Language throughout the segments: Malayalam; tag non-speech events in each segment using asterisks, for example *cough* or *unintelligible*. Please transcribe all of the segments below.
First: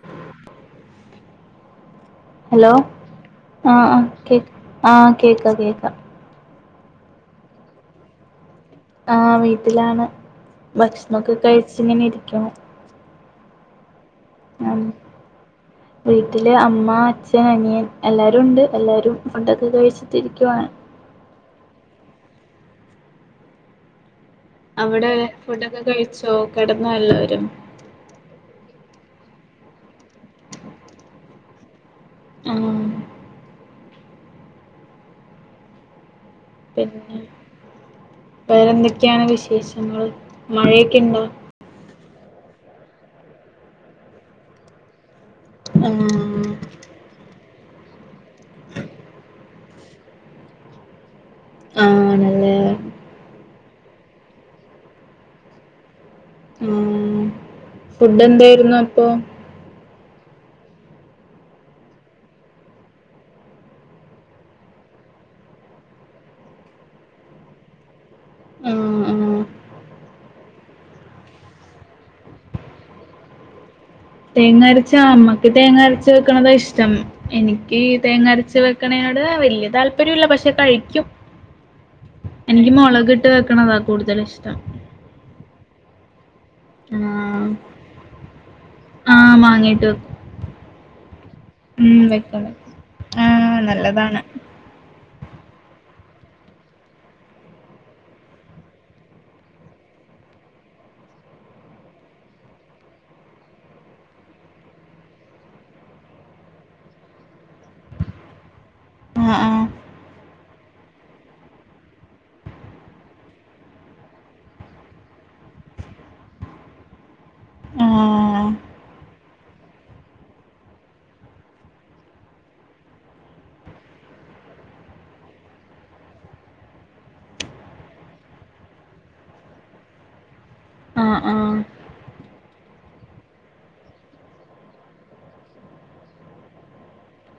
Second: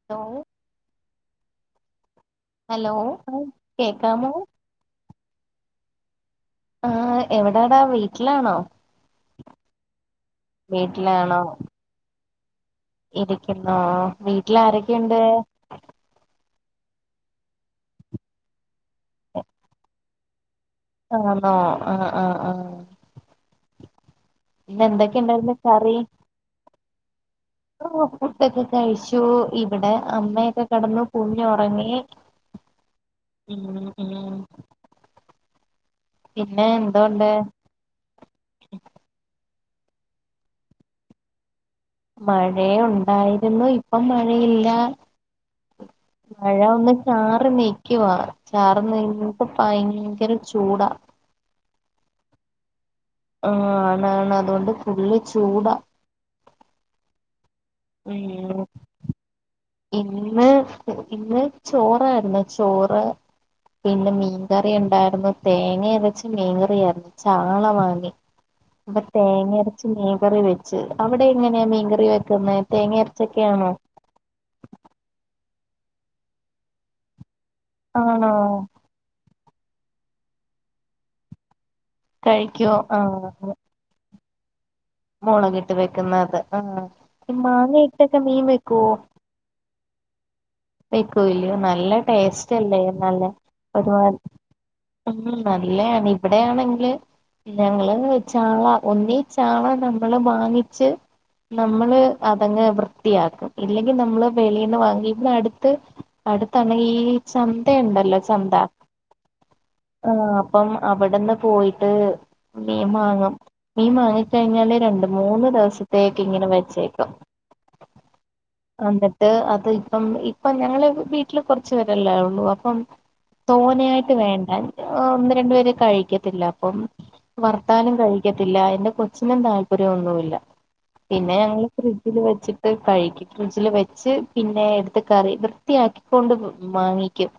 *unintelligible* ഹലോ ആഹ് ആഹ് കേക്കാമോ ആഹ കേക്ക്‌ കേക്ക കേക്ക ആഹ് എവിടാടാ വീട്ട്ലാണോ? ആഹ് വീട്ടിലാണ് ഭക്ഷണൊക്കെ വീട്ടിലാണോ കഴിച്ച്ങ്ങനെ ഇരിക്കുണു. ഇരിക്കുന്നോ ഉം വീട്ട്ലാരൊക്കെയ്ണ്ട്? വീട്ടില് അമ്മ അച്ഛൻ അനിയൻ എല്ലാവരും ഉണ്ട്. എല്ലാരും ഫുഡൊക്ക കഴിച്ചിട്ടിരിക്കുവാണ്. ആണോ ആഹ് ആഹ് ആഹ്. ഇന്ന് അവടെ എന്തൊക്കെ ഉണ്ടായിരുന്നു ഫുഡൊക്കെ കഴിച്ചോ കെടന്നോ എല്ലാവരും. ഓഹൊ ഫുഡൊക്കെ കഴിച്ചു ഇവിടെ അമ്മയൊക്കെ കെടന്നു കുഞ്ഞൊറങ്ങി. ആഹ് *unintelligible* പിന്നെ വേറെന്തെക്കെയാണ് വിശേഷങ്ങള് മഴെയ്ക്ക്‌ണ്ടോ? മഴെ ഉണ്ടായിരുന്നു ഇപ്പം മഴയില്ല. ആഹ് മഴ ഒന്ന് ചാറി നിക്ക്യുവാ ചാറ് നെയട്ട ഭയങ്കര ചൂടാ. ആ ആണല്ലേ. ആ ആണാണ് അതുകൊണ്ട് ഫുള്ള് ചൂടാ. ഉം ഉം ഫുഡെന്തെയ്രുന്നു അപ്പൊ? ഇന്ന് ഇന്ന് ചോറായ്രുന്നു ചോറ്. പിനെ മീൻകറി ഇണ്ടായിരുന്നു. തേങ്ങ അരച്ച മീൻകറിയായിരുന്നു. ചാള വാങ്ങി. അപ്പ ആഹ് ആഹ് തേങ്ങയരച്ച് മീൻകറി വെച്ച്. അവിടെ എങ്ങനെയാ മീൻകറി വെക്കുന്നെ തേങ്ങ അരച്ചൊക്കെയാണോ? തേങ്ങ അരച്ചാ അമ്മക്ക് തേങ്ങ അരച്ച് വെക്കണത ഇഷ്ടം എനിക്ക് തേങ്ങ ആണോ അരച്ച് വെകെ വെക്കണെയൊട് വെല്യ താല്പര്യംല്ല പക്ഷെ കഴിക്കും. എനിക്ക് കഴിക്കോ മൊളക് ട്ട് വെക്കണതാ കൂടുതലിഷ്ട്ടം. മൊളകിട്ട് വെക്കുന്നത്ത് ആഹ് ആഹ് മാങ്ങയിട്ടൊക്കെ മീൻ വെക്കുവോ? ആഹ് മാങ്ങയിട്ട് വെക്കും. വെക്യോ വില്യോ നല്ല ഉം വെക്കും വെക്കും ടേസ്റ്റ്ല്ലേ നല്ല ആഹ് നല്ലതാണ് ഒരുപാട്. ഉം ന്നല്ലയാണിവിടെയാണെങ്കില്. ഞങ്ങള് ചാള ഒന്നീ ചാള നമ്മള് വാങ്ങിച്ച്. നമ്മള് അതങ്ങ് വൃത്തിയാക്കും ഇല്ലെങ്കിനമ്മള് വെളീന്ന് വാങ്ങി ഇവിട അടു ത്ത് അടുത്തണയി ചന്തയിണ്ടല്ലോ ചന്ത. ആഹ് ആഹ് ആഹ് അപ്പം അവിടന്ന് പോയിട്ട് മീം വാങ്ങും. മീം വാങ്ങിക്കഴിഞ്ഞാല് രണ്ട് മൂന്ന് ദിവസത്തേക്ക്ങ്ങനെ വെച്ചേക്കും. ആഹ് അന്ത്ട്ട് അത് ഇപ്പം ഇ- പ്പം ഞങ്ങള് വീട്ടില് കൊറച്ചു പേരെല്ലെഒള്ളൂ അപ്പം. തോനെയായ്ട്ട് വേണ്ടഏ ഒന്നു രണ്ടു പേര് കഴിക്കത്തില്ല അപ്പം. വർത്താലും കഴിക്കത്തില്ല എന്റെ കൊച്ചിനും താല്പര്യന്നുല്ല ആഹ് പിന്നെ ആഹ് ഞങ്ങള് ഫ്രിഡ്ജില് വെച്ചിട്ട് കഴിക്കും. ഫ്രിഡ്ജില് വെച്ച് പിന്നെ എടുത്ത് ക കറി വൃത്തിയാക്കി ക്കൊണ്ട് വാങ്ങിക്കും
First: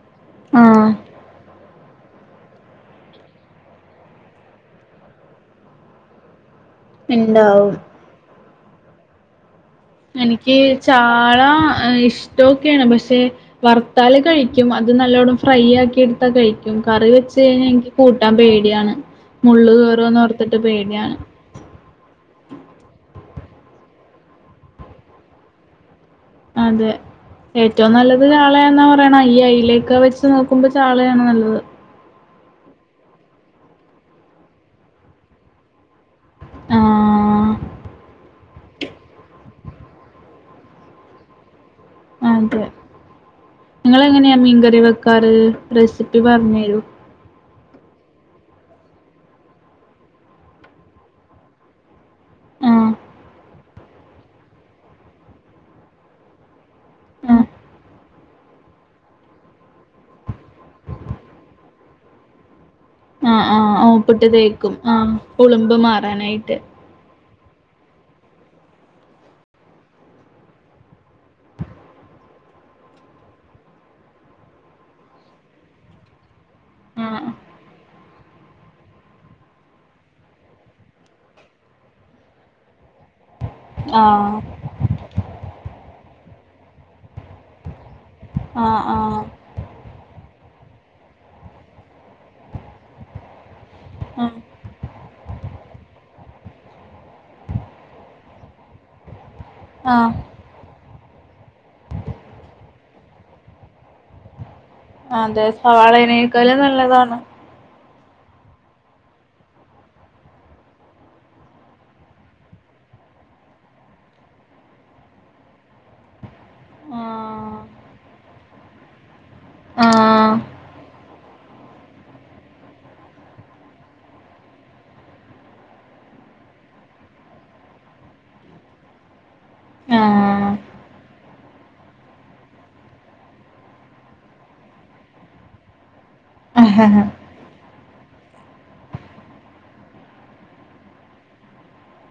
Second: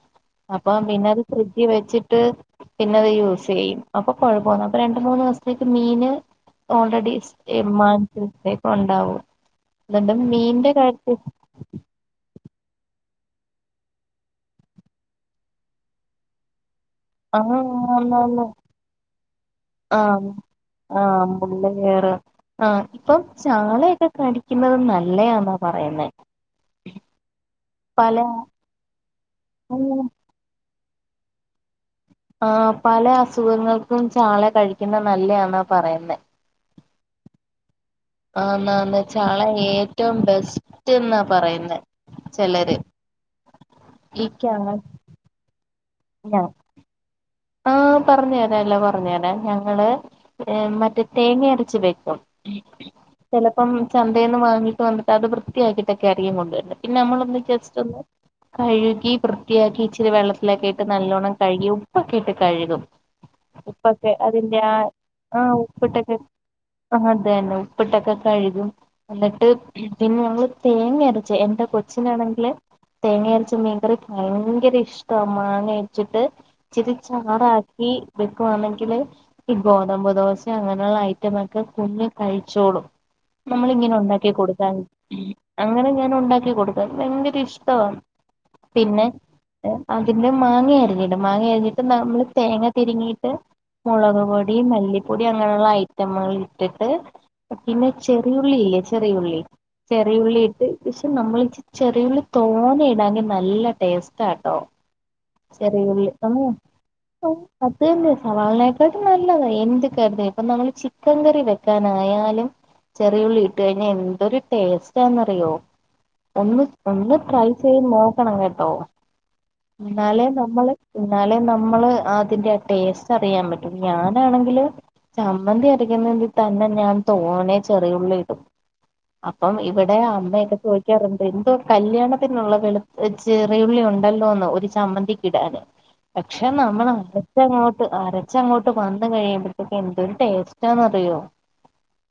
അപ്പം ആഹ് പിന്നത് ഫ്രിഡ്ജി വെച്ചിട്ട് പിന്നത് യൂസെയ്യും അപ്പൊ കൊഴപ്പൊന്ന അപ്പൊ രണ്ട് മൂന്ന് ദിവസത്തേക്ക് മീന് ഓൾറെഡി ഇണ്ടാവും *unintelligible* ഉണ്ടാവും എന്നിട്ട് എനിക്ക് മീന്റെ കാര്യത്തിൽ ചാള ഏഹ് ഇഷ് ഷ്ട്ടൊക്കെയാണ് പക്ഷെ വറുത്താല് കഴിക്കും. അത് നല്ലവണ്ണം ഫ്രൈ ആക്കി എടുത്താ കഴിക്കും കറി വെച്ച് ആഹ് കഴിഞ്ഞാ എനിക്ക് കൂട്ടാൻ ആന്നാന്ന് പേടിയാണ് മുള്ള് ആഹ് കേറോന്നോർത്തിട്ട് പേടിയാണ് ആഹ് മുള്ള് കേറ ആഹ് ഇപ്പം ചാളയൊക്കെ കയിക്കുന്നത് നല്ലയാന്നാ പറയുന്നേ അതെ ഏറ്റവും പല നല്ലത് ചാള എന്നാ പറയണ ഇ അയല ലേക്ക വെച് ച്ച് നോക്കുമ്പോൾ ചാളയാണ് നല്ലത് ആഹ് പല അസുഖങ്ങൾക്കും ചാള കഴിക്കുന്ന നല്ലന്നാ പറയുന്നെ ആഹ് ആന്നാ ന്ന് ചാളെ ഏറ്റവും ബെസ്റ്റ് എന്നാ പറയുന്ന അതെ ചിലര് നിങ്ങളെങ്ങനെയാ മീൻകറി വെക്കാറ് റെസിപ്പി പറഞ്ഞ രു ആഹ് പറഞ്ഞു തരാല്ലോ പറഞ്ഞു തരാം ഞങ്ങള് മറ്റേ തേങ്ങ അരച്ച് വെക്കും ആ ചെലപ്പം ചന്തെന്ന് വാങ്ങിട്ട് വന്നിട്ട് അത് വൃത്തിയാക്കിട്ടൊക്കെ അനിയൻ കൊണ്ടോരൽ പിന്നെ ഞമ്മൾ ഒന്നിച്ചു ആ വേചലോ കഴുകി വൃത്തിയാക്കി ഇച്ചിരി വെള്ളത്തിലൊക്കെ ഇട്ട് നല്ലോണ്ണം കഴുകി ഉപ്പൊക്കെ ഇട്ട് കഴുകും ആഹ് ആഹ് ഉപ്പൊക്കെ ഉപ്പിട്ട് അതിന്റെ ആ തേക്കും ആഹ് ഉളുമ്പ് മാറാനായിട്ട് അതെന്നെ ഉപ്പ്ട്ടോക്ക ക്കഴുകും എന്നിട്ട് പിന്നെ ഞങ്ങള് തേങ്ങ അരച്ച് എന്റെ കൊച്ചിനാണെങ്കില് തേങ്ങ അരച്ച മീൻക്കറി ഭയങ്കര ഇഷ്ട മാങ്ങ ഇട്ടിട്ട് ഇച്ചിരി ആ ചാറാക്കി വെക്കുവാണെങ്കില് ഈ ഗോതമ്പ് ദോശ അങ്ങനെയുള്ള ഐറ്റമ ക്കെ കുഞ്ഞ് കഴിച്ചോളൂ നമ്മള ഇങ്ങനെ ആ ഉണ്ടാക്കി കൊടുക്കാൻ അങ്ങനെ ഞാൻ ഉണ്ടാക്കി കൊടുക്കാൻ ഭയങ്കര ഇഷ്ടാ ആ പിന്നെ ആ അതിന്റെ മാങ്ങയരഞ്ഞീടും മാങ്ങ ന്നിട്ട് നമ്മള് തേങ്ങ തിരിമിയിട്ട് മുളക് ആ പൊടി മല്ലിപ്പൊടി അങ്ങനെള്ള ആയിറ്റം പച്ച മുളക് ഇട്ടിട്ട് പിന്നെ ചെറിയുള്ളില്ലേ ചെറിയുള്ളി ആഹ് ചെറിയുള്ളി ഇട്ട് പക്ഷെ നമ്മള ചെറിയുള്ളി തോന്നയിടാങ്കിൽ നല്ല ടേസ്റ്റ് ട്ടോ അതെ സവാളനക്കാലും നല്ലതാണ് അതനെ സവാളിനെക്കാട്ടി നല്ലതാ എന്ത് കറി ഇനി ഇപ്പൊ നമ്മള് ചിക്കൻ കറി വെക്കാനായാലും ചെറിയുള്ളി ഇട്ട് കഴിഞ്ഞാൽ എന്തരു ടേസ്റ്റാന്ന്റിയോ ഒന്ന് ഒന്ന് ട്രൈ ആഹ് ചെയ്ത് നോക്കണം കേട്ടോ ഇന്നാലെ ആഹ് നമ്മള് ഇന്നാലെ നമ്മ നമ്മള് അതിന്റെ ടേസ്റ്റ് അറിയാൻ പറ്റും ഞാനാണെങ്കില് ചമ്മന്തി അരക്കുന്നതിൽ തന്നെ ഞാൻ തോനേ ചെറിയുള്ളി ഇടും അപ്പം ഇവിടെ ആഹ് അമ്മയൊക്കെ ചോദിക്കാറുണ്ട് എന്തോ കല്യാണത്തിനുള്ള വെളു ചെറിയുള്ളി ഉണ്ടല്ലോന്ന് ഒരു ചമ്മന്തിക്ക ഇടാന് പക്ഷെ നമ്മള അ അച്ചങ്ങോട്ട് അരച്ചങ്ങോട്ട് വന്ന കഴിയുമ്പഴത്തേക്ക് എന്തൊരു ടേസ്റ്റാന്ന്റിയോ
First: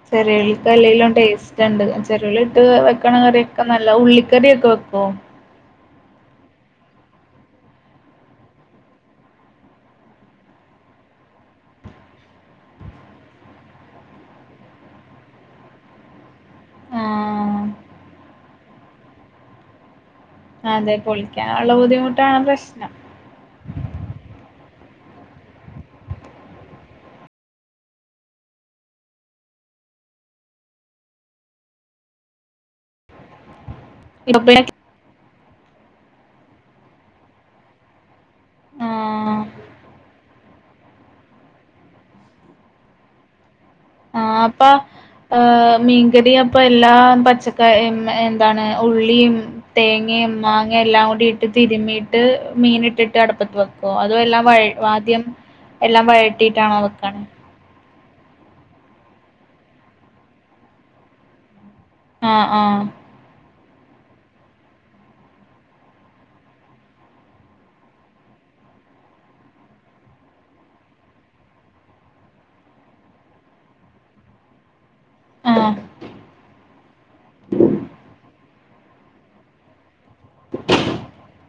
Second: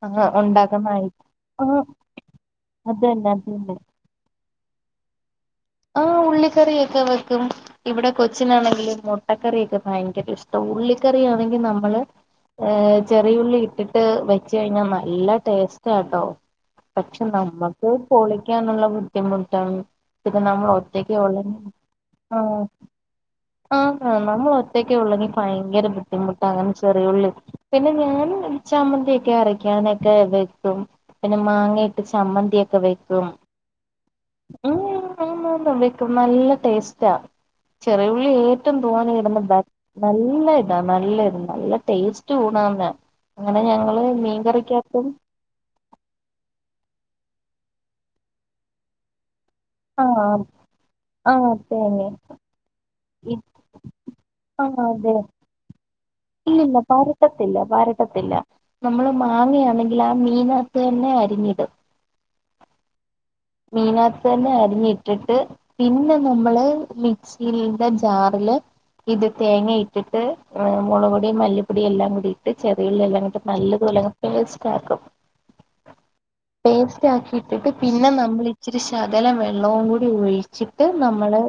ചെറിയ ഉളിക്ക് എല്ലെങ്കലും ടേസ്റ്റ് ആ ഉണ്ട് ചെറിയ ഉളിട്ട് വെക്കണ അതന്നെ കറിയൊക്കെ അതന്നെ നല്ല ഉള്ളിക്കറിയൊക്കെ വെക്കോ ആഹ് ഉള്ളിക്കറിയൊക്കെ വെക്കും ഇവിടെ കൊച്ചിനാണെങ്കിലും മുട്ടക്കറിയൊക്കെ ഭയങ്കര ഇഷ്ട ഉള്ളിക്കറി ആണെങ്കി നമ്മള് ഏഹ് ചെറിയുള്ളി ഇട്ടിട്ട് വെച്ച കഴിഞ്ഞാൽ നല്ല ടേസ്റ്റ ട്ടോ പക്ഷെ ആഹ് നമ്മുക്ക് പൊളിക്കാനുള്ള ബുദ്ധിമുട്ടാണ് പിന്നെ നമ്മൾ അതെ ഒറ്റേക്ക് ഉള്ളങ്കി പൊളിക്കാനുള്ള ബുദ്ധിമുട്ടാണ് *unintelligible* പ്രശ്നം ആഹ് നമ്മൾ ഒറ്റക്ക ഉള്ളെങ്കിൽ ഭയങ്കര ബുദ്ധിമുട്ട് അങ്ങനെ ചെറിയുള്ളി പിന്നെ ഞാൻ ചമ്മന്തിക്കെ അരക്കാനൊക്കെ വെക്കും പിന്നെ മാങ്ങയിട്ട് ചമ്മന്തി ഒക്കെ വെക്കും *inaudible* *unintelligible* വക്കും നല്ല ടേസ്റ്റ ചെറിയ ഉള്ളി ഏഹ് റ്റും തോന്നിയിടുന്ന ആഹ് ബെറ്റ് നല്ല ഇതാ നല്ല ഇത് നല്ല ടേസ്റ്റ് ഊണാന്ന് അങ്ങനെ ഞങ്ങള് ആഹ് അപ്പ മീൻകറി അപ്പൊ എല്ലാ പച്ചക്ക എന്താണ് ഉള്ളിയും തേങ്ങയും ആഹ് മാങ്ങ എല്ലാം കൂടി ഇട്ട് ആഹ് തേങ്ങ തിരുമ്മീയിട്ട് മീൻ ഇട്ടിട്ട് ട്ട് അട്പ്പത്ത് വെക്കും അതുവല്ല വഴ ആദ്യം എല്ലാം വഴറ്റ് ഇല്ലല്ല ഭാരത റ്റത്തില്ല വരട്ടത്തില്ല നമ്മള് മാങ്ങയാണെങ്കില് ആ മീനാത്ത് തന്നെ അരിഞ്ഞിടും ആഹ് ആഹ് മീനാത്ത് തന്നെ അരിഞ്ഞിട്ടിട്ട് പിന്നെ നമ്മള് മിക്സിടെ ജാറില് ഇത് തേങ്ങ ഇട്ടിട്ട് മുളക്പൊടി മല്ലിപ്പൊടിയല്ലാം കൂടിട്ട് ചെറിയുള്ളി എല്ലാം ഇട്ട് നല്ലതുപോല പേസ്റ്റാക്കും ആഹ് പേസ്റ്റ് ആക്കിട്ടിട്ട് പിന്നെ നമ്മ ഇച്ചിരി ശകലം വെള്ളവും കൂടി ഒഴിച്ചിട്ട് നമ്മള്.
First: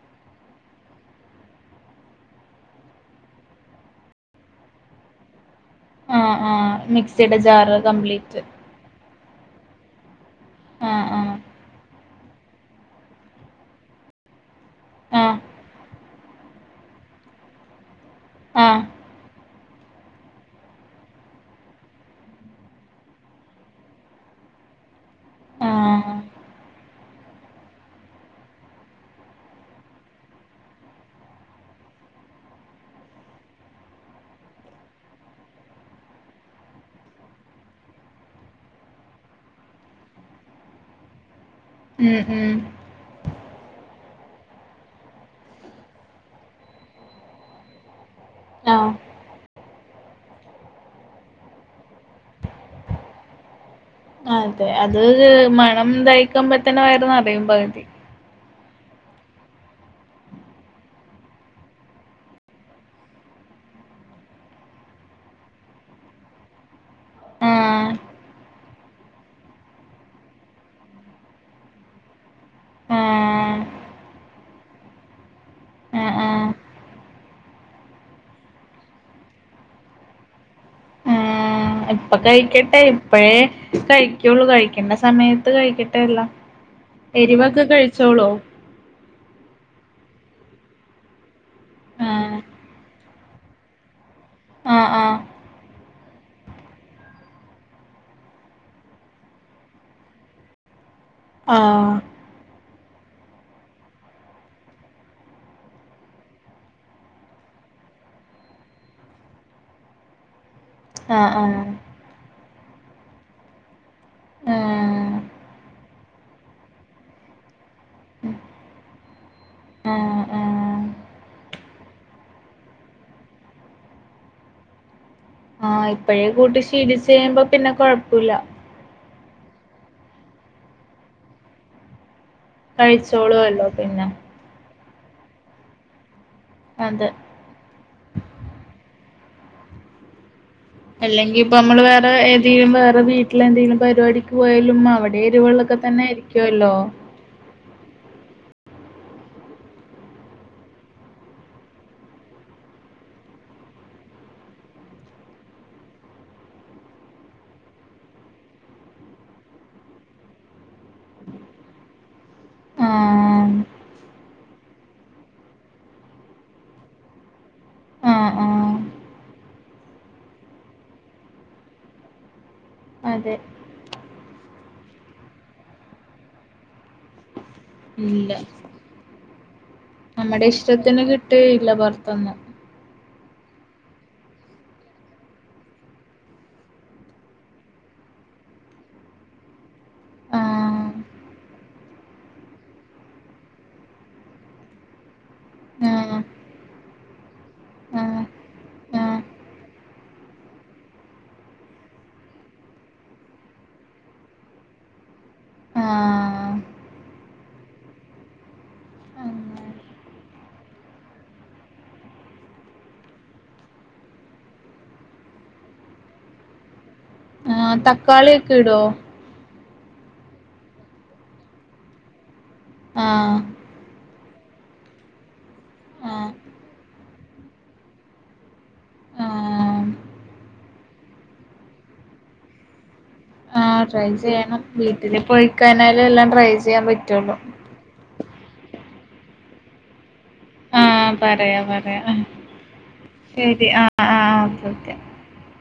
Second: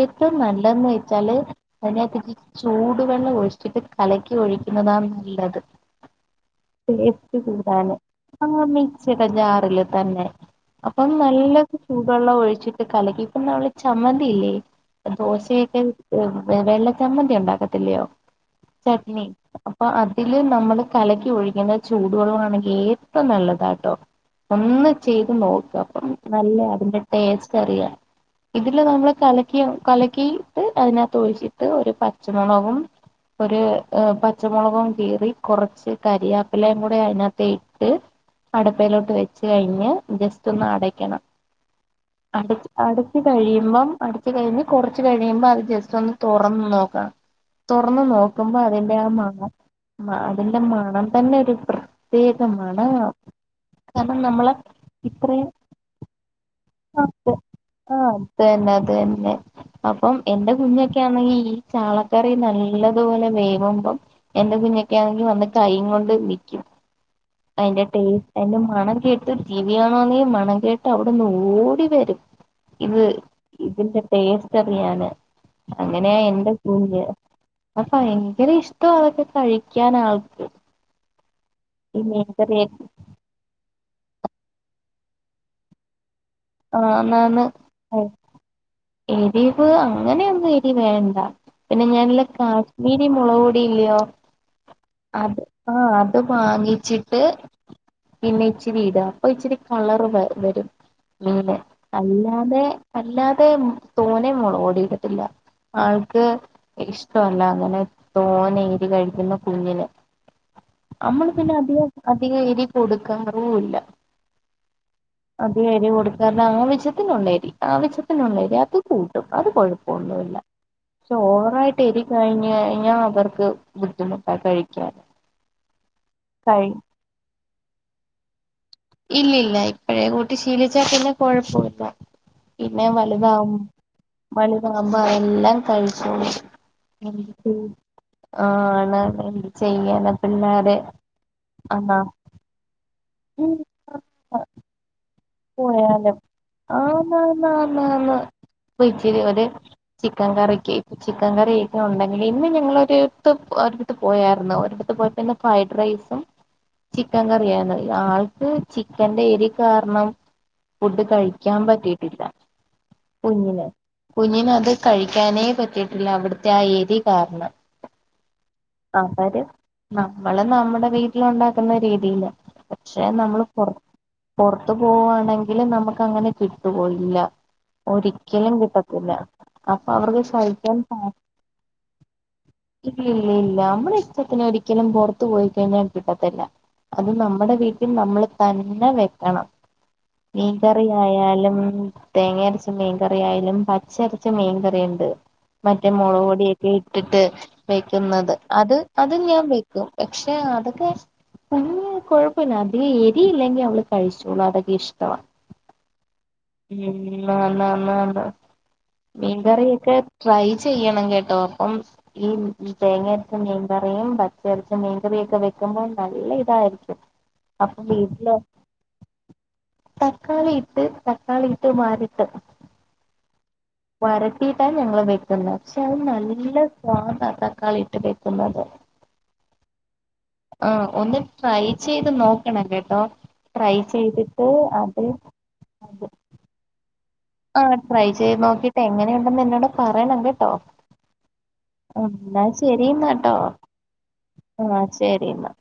ഏറ്റവും നല്ലന്ന് വച്ചാല് അതിനാത്തിച്ചി ചൂടുവെള്ളം ഒഴിച്ചിട്ട് കലക്കി ഒഴിക്കുന്നതാണ് നല്ലത് ആഹ് ആഹ് മിക്സിയുടെ ടേസ്റ്റ് ജാറ് കൂടാന് കംപ്ലീറ്റ് അ മിക്സിടെ ജാറില് തന്നെ ആഹ് അപ്പം ആഹ് നല്ല ചൂടു വെള്ളം ഒഴിച്ചിട്ട് കലക്കി ഇപ്പൊ നമ്മളെ ചമ്മന്തിയില്ലേ ആഹ് ദോശയൊക്കെ വെള്ള ചമ്മന്തി ഉണ്ടാക്കത്തില്ലയോ ആഹ് ചട്നി അപ്പൊ അതില് നമ്മള് കലക്കി ഒഴിക്കുന്ന ചൂടുവെള്ളവാണെങ്കി ഏറ്റവും നല്ലതാട്ടോ ഒന്ന് ചെയ്ത് നോക്ക് അപ്പം ആഹ് നല്ല അതിന്റെ ടേസ്റ്റ് അറിയാം ഇതില് നമ്മള് കലക്കി കലക്കിയിട്ട് അതിനകത്ത് ഒഴിച്ചിട്ട് ഒരു പച്ചമുളകും ഒരു പച്ചമുളകും കീറി കുറച്ച് കരിയാപ്പിലയും കൂടെ അതിനകത്ത് ഇട്ട് അടുപ്പയിലോട്ട് വെച്ച് കഴിഞ്ഞ് ജസ്റ്റ് ഒന്ന് അടക്കണം ഉം അടു ഉം അടു അടച്ച് കഴിയുമ്പം അടച്ച് കഴിഞ്ഞ് കുറച്ച് കഴിയുമ്പ അത് ജസ്റ്റ് ഒന്ന് തുറന്ന് നോക്കാം തൊറന്ന് നോക്കുമ്പോ ആഹ് അതിന്റെ ആ മണം അതിന്റെ മണം തന്നെ ഒരു പ്രത്യേക മണവാ കാരണം നമ്മള് അതെ അത് ഇത്രയും മണം തയ്ക്കുമ്പോത്തന്നെ വയറ് അതെ നിറയും പകുതി ആഹ് അത് തന്നെ അത് തന്നെ അപ്പം എന്റെ കുഞ്ഞൊക്കെ ആണെങ്കി ഈ ചാളക്കറി നല്ലതുപോലെ വേകുമ്പം എന്റെ കുഞ്ഞക്കെണെങ്കി വന്ന് കൈയും കൊണ്ട് നിക്കും അതിന്റെ ആഹ് ടേസ്റ്റ് അതിന്റെ മണം കേട്ട് ടി വി കാണുവാണെ മണം കേട്ട് അവിടെന്ന് ഓടി വരും ഇത് ആഹ് ഇതിന്റെ ടേസ്റ്റ് അറിയാന് ആഹ് അങ്ങനെയാ ആഹ് എന്റെ കുഞ്ഞ് അത് ഭയങ്കര ഇഷ്ടവ അതൊക്കെ കഴിക്കാൻ ആൾക്ക് ഈ ഇപ്പ കഴിക്കട്ടെ മീൻകറിയൊക്കെ ഇപ്പഴേ കഴിക്കുള്ളൂ കഴിക്കണ്ട സമയത്ത് കഴിക്കട്ടെ എല്ലാം ആന്നാന്ന് എരിവക്കെ കഴിച്ചോളുവോ എരിവ് അങ്ങനെയൊന്നും എരി വേണ്ടാ പിന്നെ ഞാനില്ല ആഹ് കാശ്മീരി മുളക് പൊടി ഇല്ലയോ ആഹ് ആഹ് അത് ആഹ് അത് വാങ്ങിച്ചിട്ട് പിന്നെ ഇച്ചിരി ഇടും അപ്പൊ ഇച്ചിരി കളർ വ വരും മീന് അല്ലാതെ അല്ലാതെ തോനേ മൊളക് പൊടി ഇടത്തില്ല ആൾക്ക് ഇഷ്ടവല്ല അങ്ങനെ തോനേരിവ് കഴിക്കുന്നെ കുഞ്ഞിന് നമ്മള് ആഹ് പിന്നെ ആഹ് അധിക അധികം എരി കൊടുക്കാറും ഇല്ല ആഹ് അധികം എരിവ് കൊടുക് കാരണം ആവശ്യത്തിനുണ്ടെരി ആവശ്യത്തിനുണ്ടെരി അത് കൂട്ടും അത് ആഹ് ആഹ് കൊഴപ്പൊന്നുല്ല ആഹ് പക്ഷെ ഓവറായിട്ട് എരി കഴിഞ്ഞഴിഞ്ഞാ അവർക്ക് ബുദ്ധിമുട്ടാ കഴിക്കാൻ ആഹ് ഇപ്പഴേ കൂട്ടി കഴി ശീലിച്ച് കഴിയുമ്പോ പിന്നെ കൊഴപ്പില്ല ഇല്ലില്ല ഇപ്പോഴേ കൂട്ടി ശീലിച്ചാൽ പിന്നെ കൊഴപ്പല്ല പിന്നെ വലുതാവും കഴിച്ചോളുവല്ലോ പിന്നെ വലുതാവുമ്പ അതെല്ലാം കഴിച്ചോളും അതെ ആഹ് ആണ് എന്ത് ചെയ്യാന പിള്ളോരേ അല്ലെങ്കി ഇപ്പ നമ്മള് വേറെ ഏതേലും വേറെ വീട്ടിലെന്തെങ്കിലും പരിപാടിക്ക് പോയാലും അവിടെ എരുവു പോയാലും ആന്നാന്നാന്ന് പോയിച്ചിരി ഒരു ചിക്കൻ കറിക്ക് ചിക്കൻ കറിയൊക്കെ ഉണ്ടെങ്കിൽ ഇന്ന് ഞങ്ങളൊരു ഒരിടത്ത് ഒരിടത്ത് പോയായിരുന്നു ഒരിടത്ത് പോയ പിന്നെ ഫ്രൈഡ് റൈസും ചിക്കൻ കറിയാണ് ആൾക്ക് ചിക്കന്റെ എരി കാരണം ഫുഡ് കഴിക്കാൻ പറ്റീട്ടില്ല ആഹ് കുഞ്ഞിന് കുഞ്ഞിന് അത് കഴിക്കാനേ പറ്റിയിട്ടില്ല അവിട്ത്തെ ആ എരി കാരണം ആഹ് ആഹ് അവര് നമ്മള് നമ്മുടെ വീട്ടില് ഉണ്ടാക്കുന്ന രീതിയില് പക്ഷെ അതെ നമ്മള് പൊർ പൊർത്ത് പോവാണെങ്കിൽ നമുക്ക് അങ്ങനെ കിട്ടുവോ ഇല്ല ഇല്ല ഒരിക്കലും കിട്ടത്തില്ല അപ്പൊ അവർക്ക് നമ്മടെ സഹിക്കാൻ ഇഷ്ടത്തിന് സ കിട്ടുകയില്ല പുറത്തൊന്നും. ഇല്ല ഇല്ല ഇല്ല നമ്മളെ ഇഷ്ടത്തിന് ഒരിക്കലും പുറത്തു പോയിക്കഴിഞ്ഞാൽ കിട്ടത്തില്ല അയ്ന് നമ്മുടെ വീട്ടിൽ നമ്മള് തന്നെ വെക്കണം മീൻ കറി ആഹ് ആയാലും തേങ്ങ അരച്ച മീൻ കറി ആയാലും പച്ചരച്ച മീൻ കറി ഇണ്ട് മറ്റേ ആഹ് മൊളക് പൊടിയൊക്കെ ഇട്ടിട്ട് ആഹ് വെക്കുന്നത് അത് അത് ആഹ് ഞാൻ വെക്കും പക്ഷെ അതൊക്കെ കുഞ്ഞിന് കൊഴപ്പല്ല അധികം എരി ഇല്ലെങ്കി അവള് കഴിച്ചോളും അതൊക്കെ ഇഷ്ടവാ ആഹ് ആന്ന് ആന്ന് ആന്ന് ആന്ന് മീൻകറിയൊക്കെ ട്രൈ ചെയ്യണം കേട്ടോ അപ്പം ഈ തേങ്ങ അരച്ച മീൻകറിയും പച്ചരച്ച മീൻകറിയും ഒക്കെ വെക്കുമ്പോൾ നല്ല ഇതായിരിക്കും ആ അപ്പൊ വീട്ടില് തക്കാളിയൊക്കെ ഇടോ തക്കാളി ഇട്ട് തക്കാളി ഇട്ട് വരട്ടും ആഹ് വരട്ടിയിട്ട ഞങ്ങള് വെക്കുന്നെ പക്ഷെ അത് ആഹ് നല്ല സ്വാദാ തക്കാളി ഇട്ട് വെക്കുന്നത് ആഹ് ആഹ് ഒന്ന് ട്രൈ ചെയ്ത് നോക്കണം കേട്ടോ ടൈ ആ ട്രൈ ചെയ്യണം വീട്ടില് പോയിക്കഴിഞ്ഞാലെ എല്ലാം ട്രൈ ചെയ്യാൻ പറ്റൊള്ളൂ ആ ട്രൈ ചെയ്ത് നോക്കിയിട്ട് എങ്ങനെയുണ്ടെന്ന് എന്നോട് പറയണം കേട്ടോ ആഹ് പറയാ പറയാ ആ എന്നാ ശരി ന്നാട്ടോ ശരി ആഹ് ആഹ് ഓക്കെ ആ ഓക്കെ. ശരി എന്നാ